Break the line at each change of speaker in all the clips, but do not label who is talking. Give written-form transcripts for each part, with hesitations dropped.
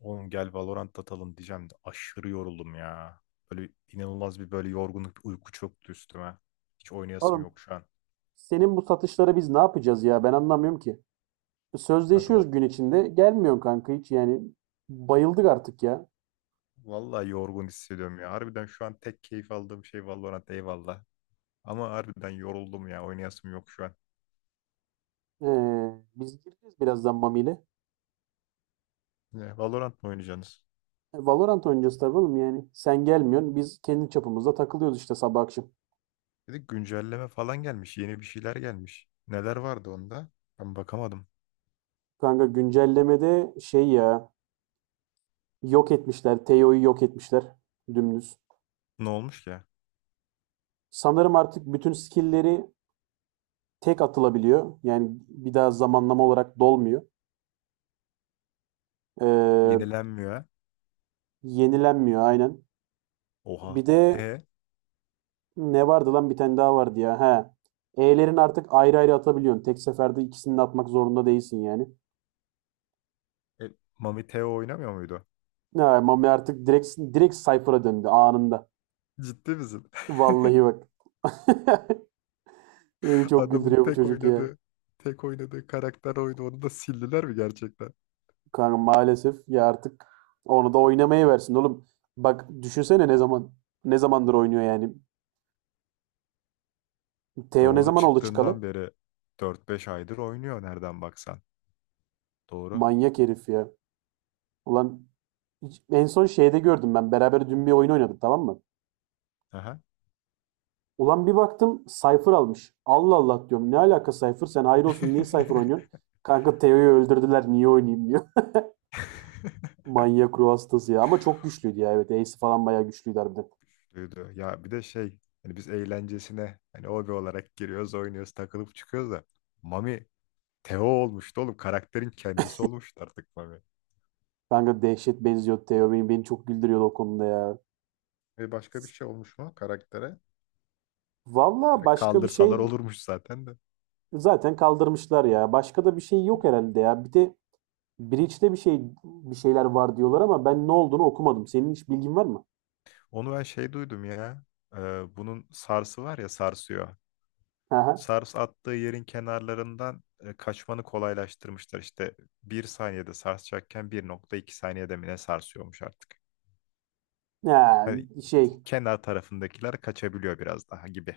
Oğlum gel Valorant atalım diyeceğim de aşırı yoruldum ya. Böyle inanılmaz bir yorgunluk, bir uyku çöktü üstüme. Hiç oynayasım
Oğlum
yok şu an.
senin bu satışları biz ne yapacağız ya ben anlamıyorum ki.
Kanka va-
Sözleşiyoruz gün içinde gelmiyorsun kanka hiç yani bayıldık artık ya.
Vallahi yorgun hissediyorum ya. Harbiden şu an tek keyif aldığım şey Valorant eyvallah. Ama harbiden yoruldum ya. Oynayasım yok şu an.
Ee, biz gireceğiz birazdan Mami ile.
Ne, Valorant mı oynayacaksınız?
E, Valorant oynayacağız tabii oğlum yani. Sen gelmiyorsun biz kendi çapımızda takılıyoruz işte sabah akşam.
Bir güncelleme falan gelmiş. Yeni bir şeyler gelmiş. Neler vardı onda? Ben bakamadım.
Kanka güncellemede şey ya yok etmişler. Teo'yu yok etmişler. Dümdüz.
Ne olmuş ki?
Sanırım artık bütün skill'leri tek atılabiliyor. Yani bir daha zamanlama olarak dolmuyor. Ee,
Yenilenmiyor ha?
yenilenmiyor aynen.
Oha.
Bir de ne vardı lan bir tane daha vardı ya. He. E'lerin artık ayrı ayrı atabiliyorsun. Tek seferde ikisini de atmak zorunda değilsin yani.
E Mami Teo oynamıyor muydu?
Ha, Mami artık direkt Cypher'a döndü anında.
Ciddi misin?
Vallahi bak. Beni çok
Adamın
güldürüyor bu
tek
çocuk ya.
oynadığı tek oynadığı karakter oydu. Onu da sildiler mi gerçekten?
Kanka maalesef ya artık onu da oynamaya versin oğlum. Bak düşünsene ne zamandır oynuyor yani. Teo ne
Doğru
zaman oldu çıkalı?
çıktığından beri dört beş aydır oynuyor nereden baksan. Doğru.
Manyak herif ya. Ulan en son şeyde gördüm ben. Beraber dün bir oyun oynadık tamam mı?
Aha.
Ulan bir baktım Cypher almış. Allah Allah diyorum. Ne alaka Cypher? Sen hayır olsun niye Cypher oynuyorsun? Kanka Teo'yu öldürdüler niye oynayayım diyor. Manyak ruh hastası ya. Ama çok güçlüydü ya evet. Ace falan bayağı güçlüydü harbiden.
Duydu. Ya bir de şey hani biz eğlencesine hani hobi olarak giriyoruz oynuyoruz takılıp çıkıyoruz da Mami Teo olmuştu oğlum, karakterin kendisi olmuştu artık Mami.
Kanka dehşet benziyor Teo. Beni çok güldürüyordu o konuda ya.
E başka bir şey olmuş mu karaktere?
Valla
Direkt
başka bir
kaldırsalar
şey
olurmuş zaten de.
zaten kaldırmışlar ya. Başka da bir şey yok herhalde ya. Bir de Breach'te bir şeyler var diyorlar ama ben ne olduğunu okumadım. Senin hiç bilgin var mı?
Onu ben şey duydum ya. e, Bunun sarsı var ya, sarsıyor.
Aha.
Sars attığı yerin kenarlarından kaçmanı kolaylaştırmışlar. İşte bir saniyede sarsacakken bir nokta iki saniyede mi ne sarsıyormuş artık.
Ha,
Hani
şey
kenar tarafındakiler kaçabiliyor biraz daha gibi.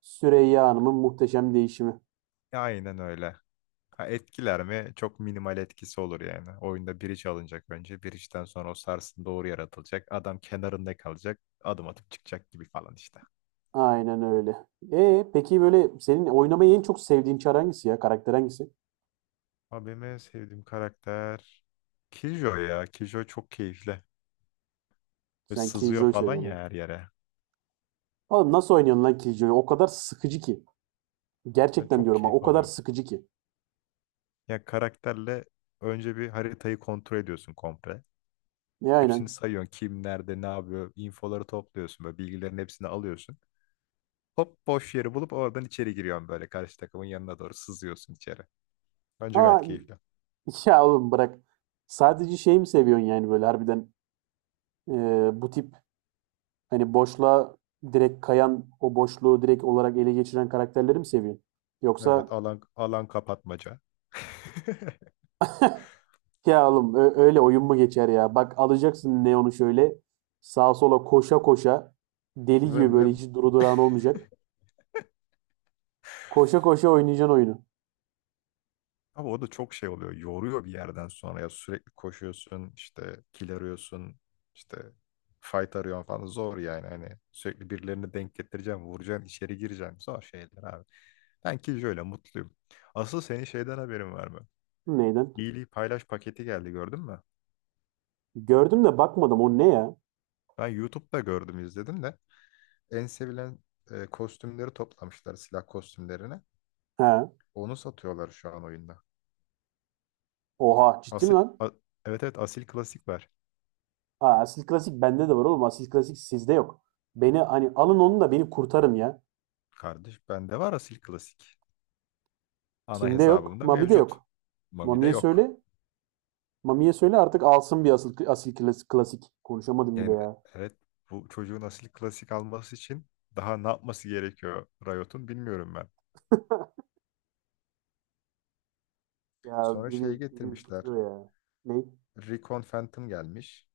Süreyya Hanım'ın muhteşem değişimi.
E, aynen öyle. Ha, etkiler mi? Çok minimal etkisi olur yani. Oyunda bridge alınacak önce. Bridge'den sonra o sarsın doğru yaratılacak. Adam kenarında kalacak. Adım atıp çıkacak gibi falan işte.
Aynen öyle. E peki böyle senin oynamayı en çok sevdiğin çar hangisi ya? Karakter hangisi?
Abime sevdiğim karakter. Kijo ya. Kijo çok keyifli. Böyle
Sen
sızıyor
Killjoy
falan ya
seviyorsun.
her yere.
Oğlum nasıl oynuyorsun lan Killjoy'u? O kadar sıkıcı ki.
Ben
Gerçekten
çok
diyorum ha o
keyif
kadar
alıyorum.
sıkıcı ki.
Ya karakterle önce bir haritayı kontrol ediyorsun komple.
E
Hepsini
aynen.
sayıyorsun. Kim nerede ne yapıyor. İnfoları topluyorsun. Böyle bilgilerin hepsini alıyorsun. Hop boş yeri bulup oradan içeri giriyorsun böyle. Karşı takımın yanına doğru sızıyorsun içeri. Bence gayet
Aa,
keyifli.
ya oğlum bırak. Sadece şey mi seviyorsun yani böyle harbiden bu tip hani boşluğa direkt kayan o boşluğu direkt olarak ele geçiren karakterleri mi seviyorsun?
Evet,
Yoksa
alan kapatmaca.
ya oğlum öyle oyun mu geçer ya? Bak alacaksın Neon'u şöyle sağa sola koşa koşa deli gibi
Vın
böyle
vın.
hiç duru durağın olmayacak. Koşa koşa oynayacaksın oyunu.
Abi o da çok şey oluyor. Yoruyor bir yerden sonra ya, sürekli koşuyorsun, işte kill arıyorsun, işte fight arıyorsun falan. Zor yani, hani sürekli birilerini denk getireceksin, vuracaksın, içeri gireceksin. Zor şeyler abi. Ben ki şöyle mutluyum. Asıl senin şeyden haberin var mı?
Neyden?
İyiliği Paylaş paketi geldi, gördün mü?
Gördüm de bakmadım o ne ya?
Ben YouTube'da gördüm, izledim de en sevilen kostümleri toplamışlar, silah kostümlerini.
Ha.
Onu satıyorlar şu an oyunda.
Oha ciddi mi
Asil,
lan?
a- evet evet, Asil Klasik var.
Aa, Asil Klasik bende de var oğlum. Asil Klasik sizde yok. Beni hani alın onu da beni kurtarın ya.
Kardeş bende var Asil Klasik. Ana
Kimde yok?
hesabımda
Mami'de
mevcut.
yok.
Mami'de
Mami'ye
yok.
söyle. Mami'ye söyle artık alsın bir asil klasik, klasik. Konuşamadım bile
Yani
ya.
evet, bu çocuğun Asil Klasik alması için daha ne yapması gerekiyor Riot'un, bilmiyorum ben.
Ya
Sonra şeyi
beni
getirmişler.
ürkütüyor ya. Ne?
Recon Phantom gelmiş.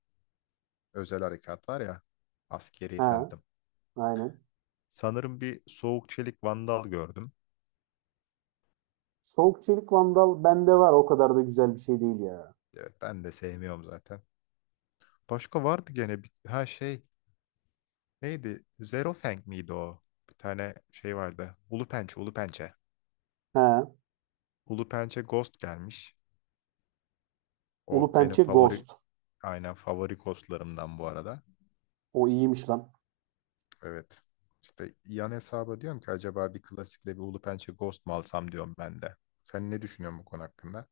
Özel harekat var ya. Askeri
Ha,
Phantom.
aynen.
Sanırım bir Soğuk Çelik Vandal gördüm.
Soğuk Çelik Vandal bende var. O kadar da güzel bir şey değil ya.
Evet, ben de sevmiyorum zaten. Başka vardı gene bir, ha şey neydi? Zero Fang miydi o? Bir tane şey vardı. Ulu Pençe, Ulu Pençe.
Ha,
Ulu Pençe Ghost gelmiş. O
Ulu
benim
Pençe
favori.
Ghost.
Aynen, favori kostlarımdan bu arada.
O iyiymiş lan.
Evet. İşte yan hesaba diyorum ki acaba bir klasikle bir Ulu Pençe Ghost mu alsam diyorum ben de. Sen ne düşünüyorsun bu konu hakkında?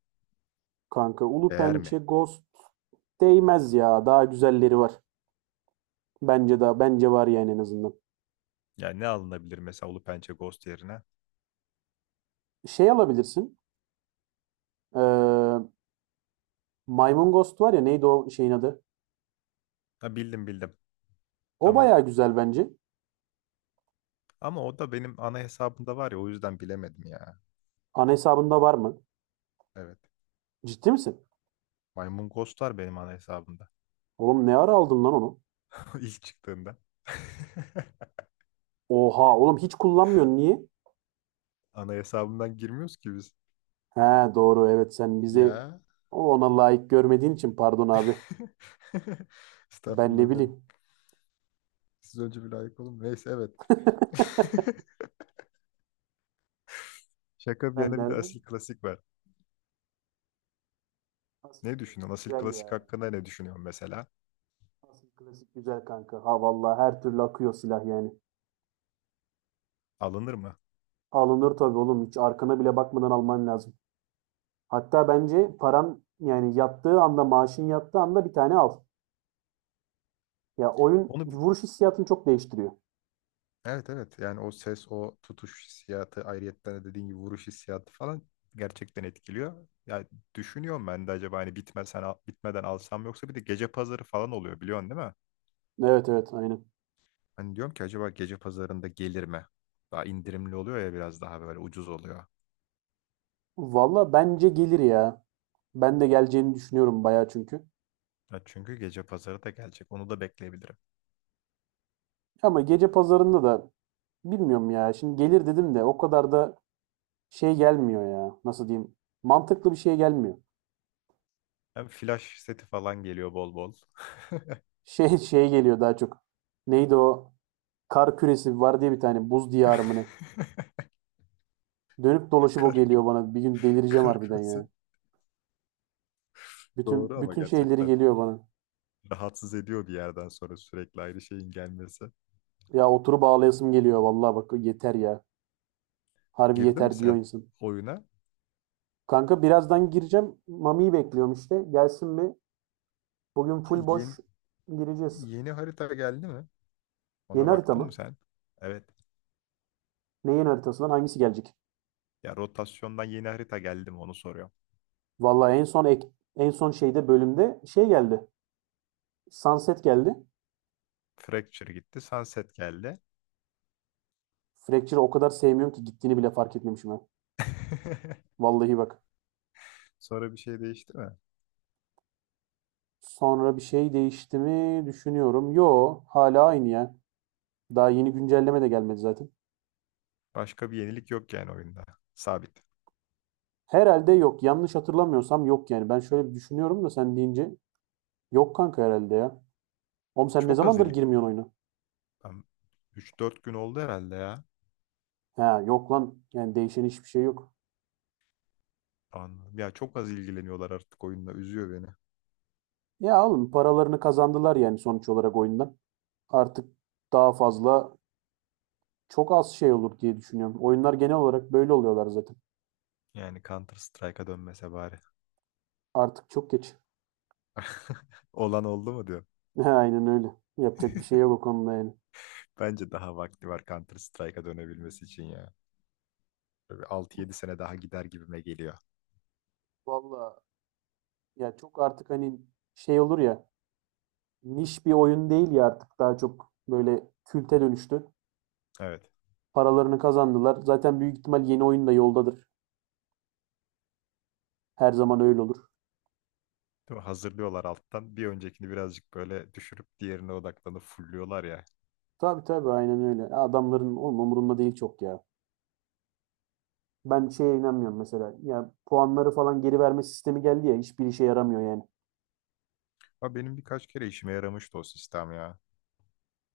Kanka Ulu
Değer
Pençe
mi?
Ghost değmez ya. Daha güzelleri var. Bence daha bence var yani en azından.
Yani ne alınabilir mesela Ulu Pençe Ghost yerine?
Şey alabilirsin. Ee, Maymun Ghost var ya neydi o şeyin adı?
Ha, bildim, bildim.
O
Tamam.
bayağı güzel bence.
Ama o da benim ana hesabımda var ya, o yüzden bilemedim ya.
Ana hesabında var mı?
Evet.
Ciddi misin?
Maymun Ghost'lar benim ana hesabımda.
Oğlum ne ara aldın lan onu?
İlk çıktığında.
Oha oğlum hiç kullanmıyorsun niye?
Ana hesabımdan girmiyoruz ki biz.
He doğru evet sen bizi
Ya.
ona layık görmediğin için pardon abi. Ben ne
Estağfurullah benim.
bileyim.
Siz önce bir layık olun. Neyse, evet. Şaka bir
Ben
yana, bir de Asil
nereden?
Klasik var.
Asıl
Ne düşünüyorsun?
klasik
Asil
güzel
Klasik
ya.
hakkında ne düşünüyorsun mesela?
Asıl klasik güzel kanka. Ha vallahi her türlü akıyor silah yani.
Alınır mı?
Alınır tabii oğlum hiç arkana bile bakmadan alman lazım. Hatta bence paran yani yattığı anda, maaşın yattığı anda bir tane al. Ya oyun
Onu bi-
vuruş hissiyatını çok değiştiriyor.
evet evet, yani o ses, o tutuş hissiyatı, ayrıyetten de dediğin gibi vuruş hissiyatı falan gerçekten etkiliyor. Ya düşünüyorum ben de, acaba hani bitmeden alsam, yoksa bir de gece pazarı falan oluyor, biliyorsun değil mi?
Evet aynen.
Hani diyorum ki acaba gece pazarında gelir mi? Daha indirimli oluyor ya, biraz daha böyle ucuz oluyor.
Valla bence gelir ya. Ben de geleceğini düşünüyorum bayağı çünkü.
Ya çünkü gece pazarı da gelecek. Onu da bekleyebilirim.
Ama gece pazarında da bilmiyorum ya. Şimdi gelir dedim de o kadar da şey gelmiyor ya. Nasıl diyeyim? Mantıklı bir şey gelmiyor.
Hem flash seti falan geliyor bol bol.
Şey geliyor daha çok. Neydi o? Kar küresi var diye bir tane buz diyarı mı ne? Dönüp dolaşıp o
Kar,
geliyor bana. Bir gün delireceğim
kar
harbiden
küresi
ya.
doğru, ama
Bütün şeyleri
gerçekten
geliyor bana.
rahatsız ediyor bir yerden sonra sürekli aynı şeyin gelmesi.
Ya oturup ağlayasım geliyor vallahi bak yeter ya. Harbi
Girdin mi
yeter diyor
sen
insan.
oyuna?
Kanka birazdan gireceğim. Mami'yi bekliyorum işte. Gelsin bir. Bugün full
Yeni,
boş gireceğiz.
yeni harita geldi mi? Ona
Yeni harita
baktın mı
mı?
sen? Evet.
Ne yeni haritasından hangisi gelecek?
Ya rotasyondan yeni harita geldi mi onu soruyorum.
Vallahi en son şeyde bölümde şey geldi. Sunset geldi.
Fracture gitti, Sunset geldi.
Fracture'ı o kadar sevmiyorum ki gittiğini bile fark etmemişim ben. Vallahi bak.
Sonra bir şey değişti mi?
Sonra bir şey değişti mi düşünüyorum. Yo hala aynı ya. Daha yeni güncelleme de gelmedi zaten.
Başka bir yenilik yok yani oyunda. Sabit.
Herhalde yok. Yanlış hatırlamıyorsam yok yani. Ben şöyle bir düşünüyorum da sen deyince yok kanka herhalde ya. Oğlum sen ne
Çok az
zamandır
il...
girmiyorsun oyuna?
Ben 3-4 gün oldu herhalde ya.
Ha yok lan. Yani değişen hiçbir şey yok.
Anladım. Ya çok az ilgileniyorlar artık oyunla. Üzüyor beni.
Ya oğlum paralarını kazandılar yani sonuç olarak oyundan. Artık daha fazla çok az şey olur diye düşünüyorum. Oyunlar genel olarak böyle oluyorlar zaten.
Yani Counter Strike'a dönmese bari.
Artık çok geç.
Olan oldu mu diyor.
Aynen öyle. Yapacak bir şey yok o konuda yani.
Bence daha vakti var Counter Strike'a dönebilmesi için ya. Böyle 6-7 sene daha gider gibime geliyor.
Valla ya çok artık hani şey olur ya niş bir oyun değil ya artık daha çok böyle külte dönüştü.
Evet.
Paralarını kazandılar. Zaten büyük ihtimal yeni oyun da yoldadır. Her zaman öyle olur.
Değil mi? Hazırlıyorlar alttan. Bir öncekini birazcık böyle düşürüp diğerine odaklanıp fulluyorlar ya.
Tabii aynen öyle. Adamların oğlum umurunda değil çok ya. Ben şeye inanmıyorum mesela. Ya puanları falan geri verme sistemi geldi ya hiçbir işe yaramıyor yani.
Ama benim birkaç kere işime yaramıştı o sistem ya.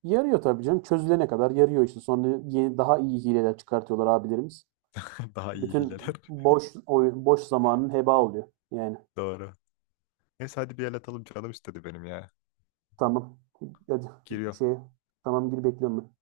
Yarıyor tabii canım. Çözülene kadar yarıyor işte. Sonra yeni, daha iyi hileler çıkartıyorlar abilerimiz.
Daha iyi
Bütün
hileler.
boş zamanın heba oluyor. Yani
Doğru. Neyse hadi bir el atalım, canım istedi benim ya.
tamam. Hadi
Giriyorum.
şey tamam gir bekliyorum ben.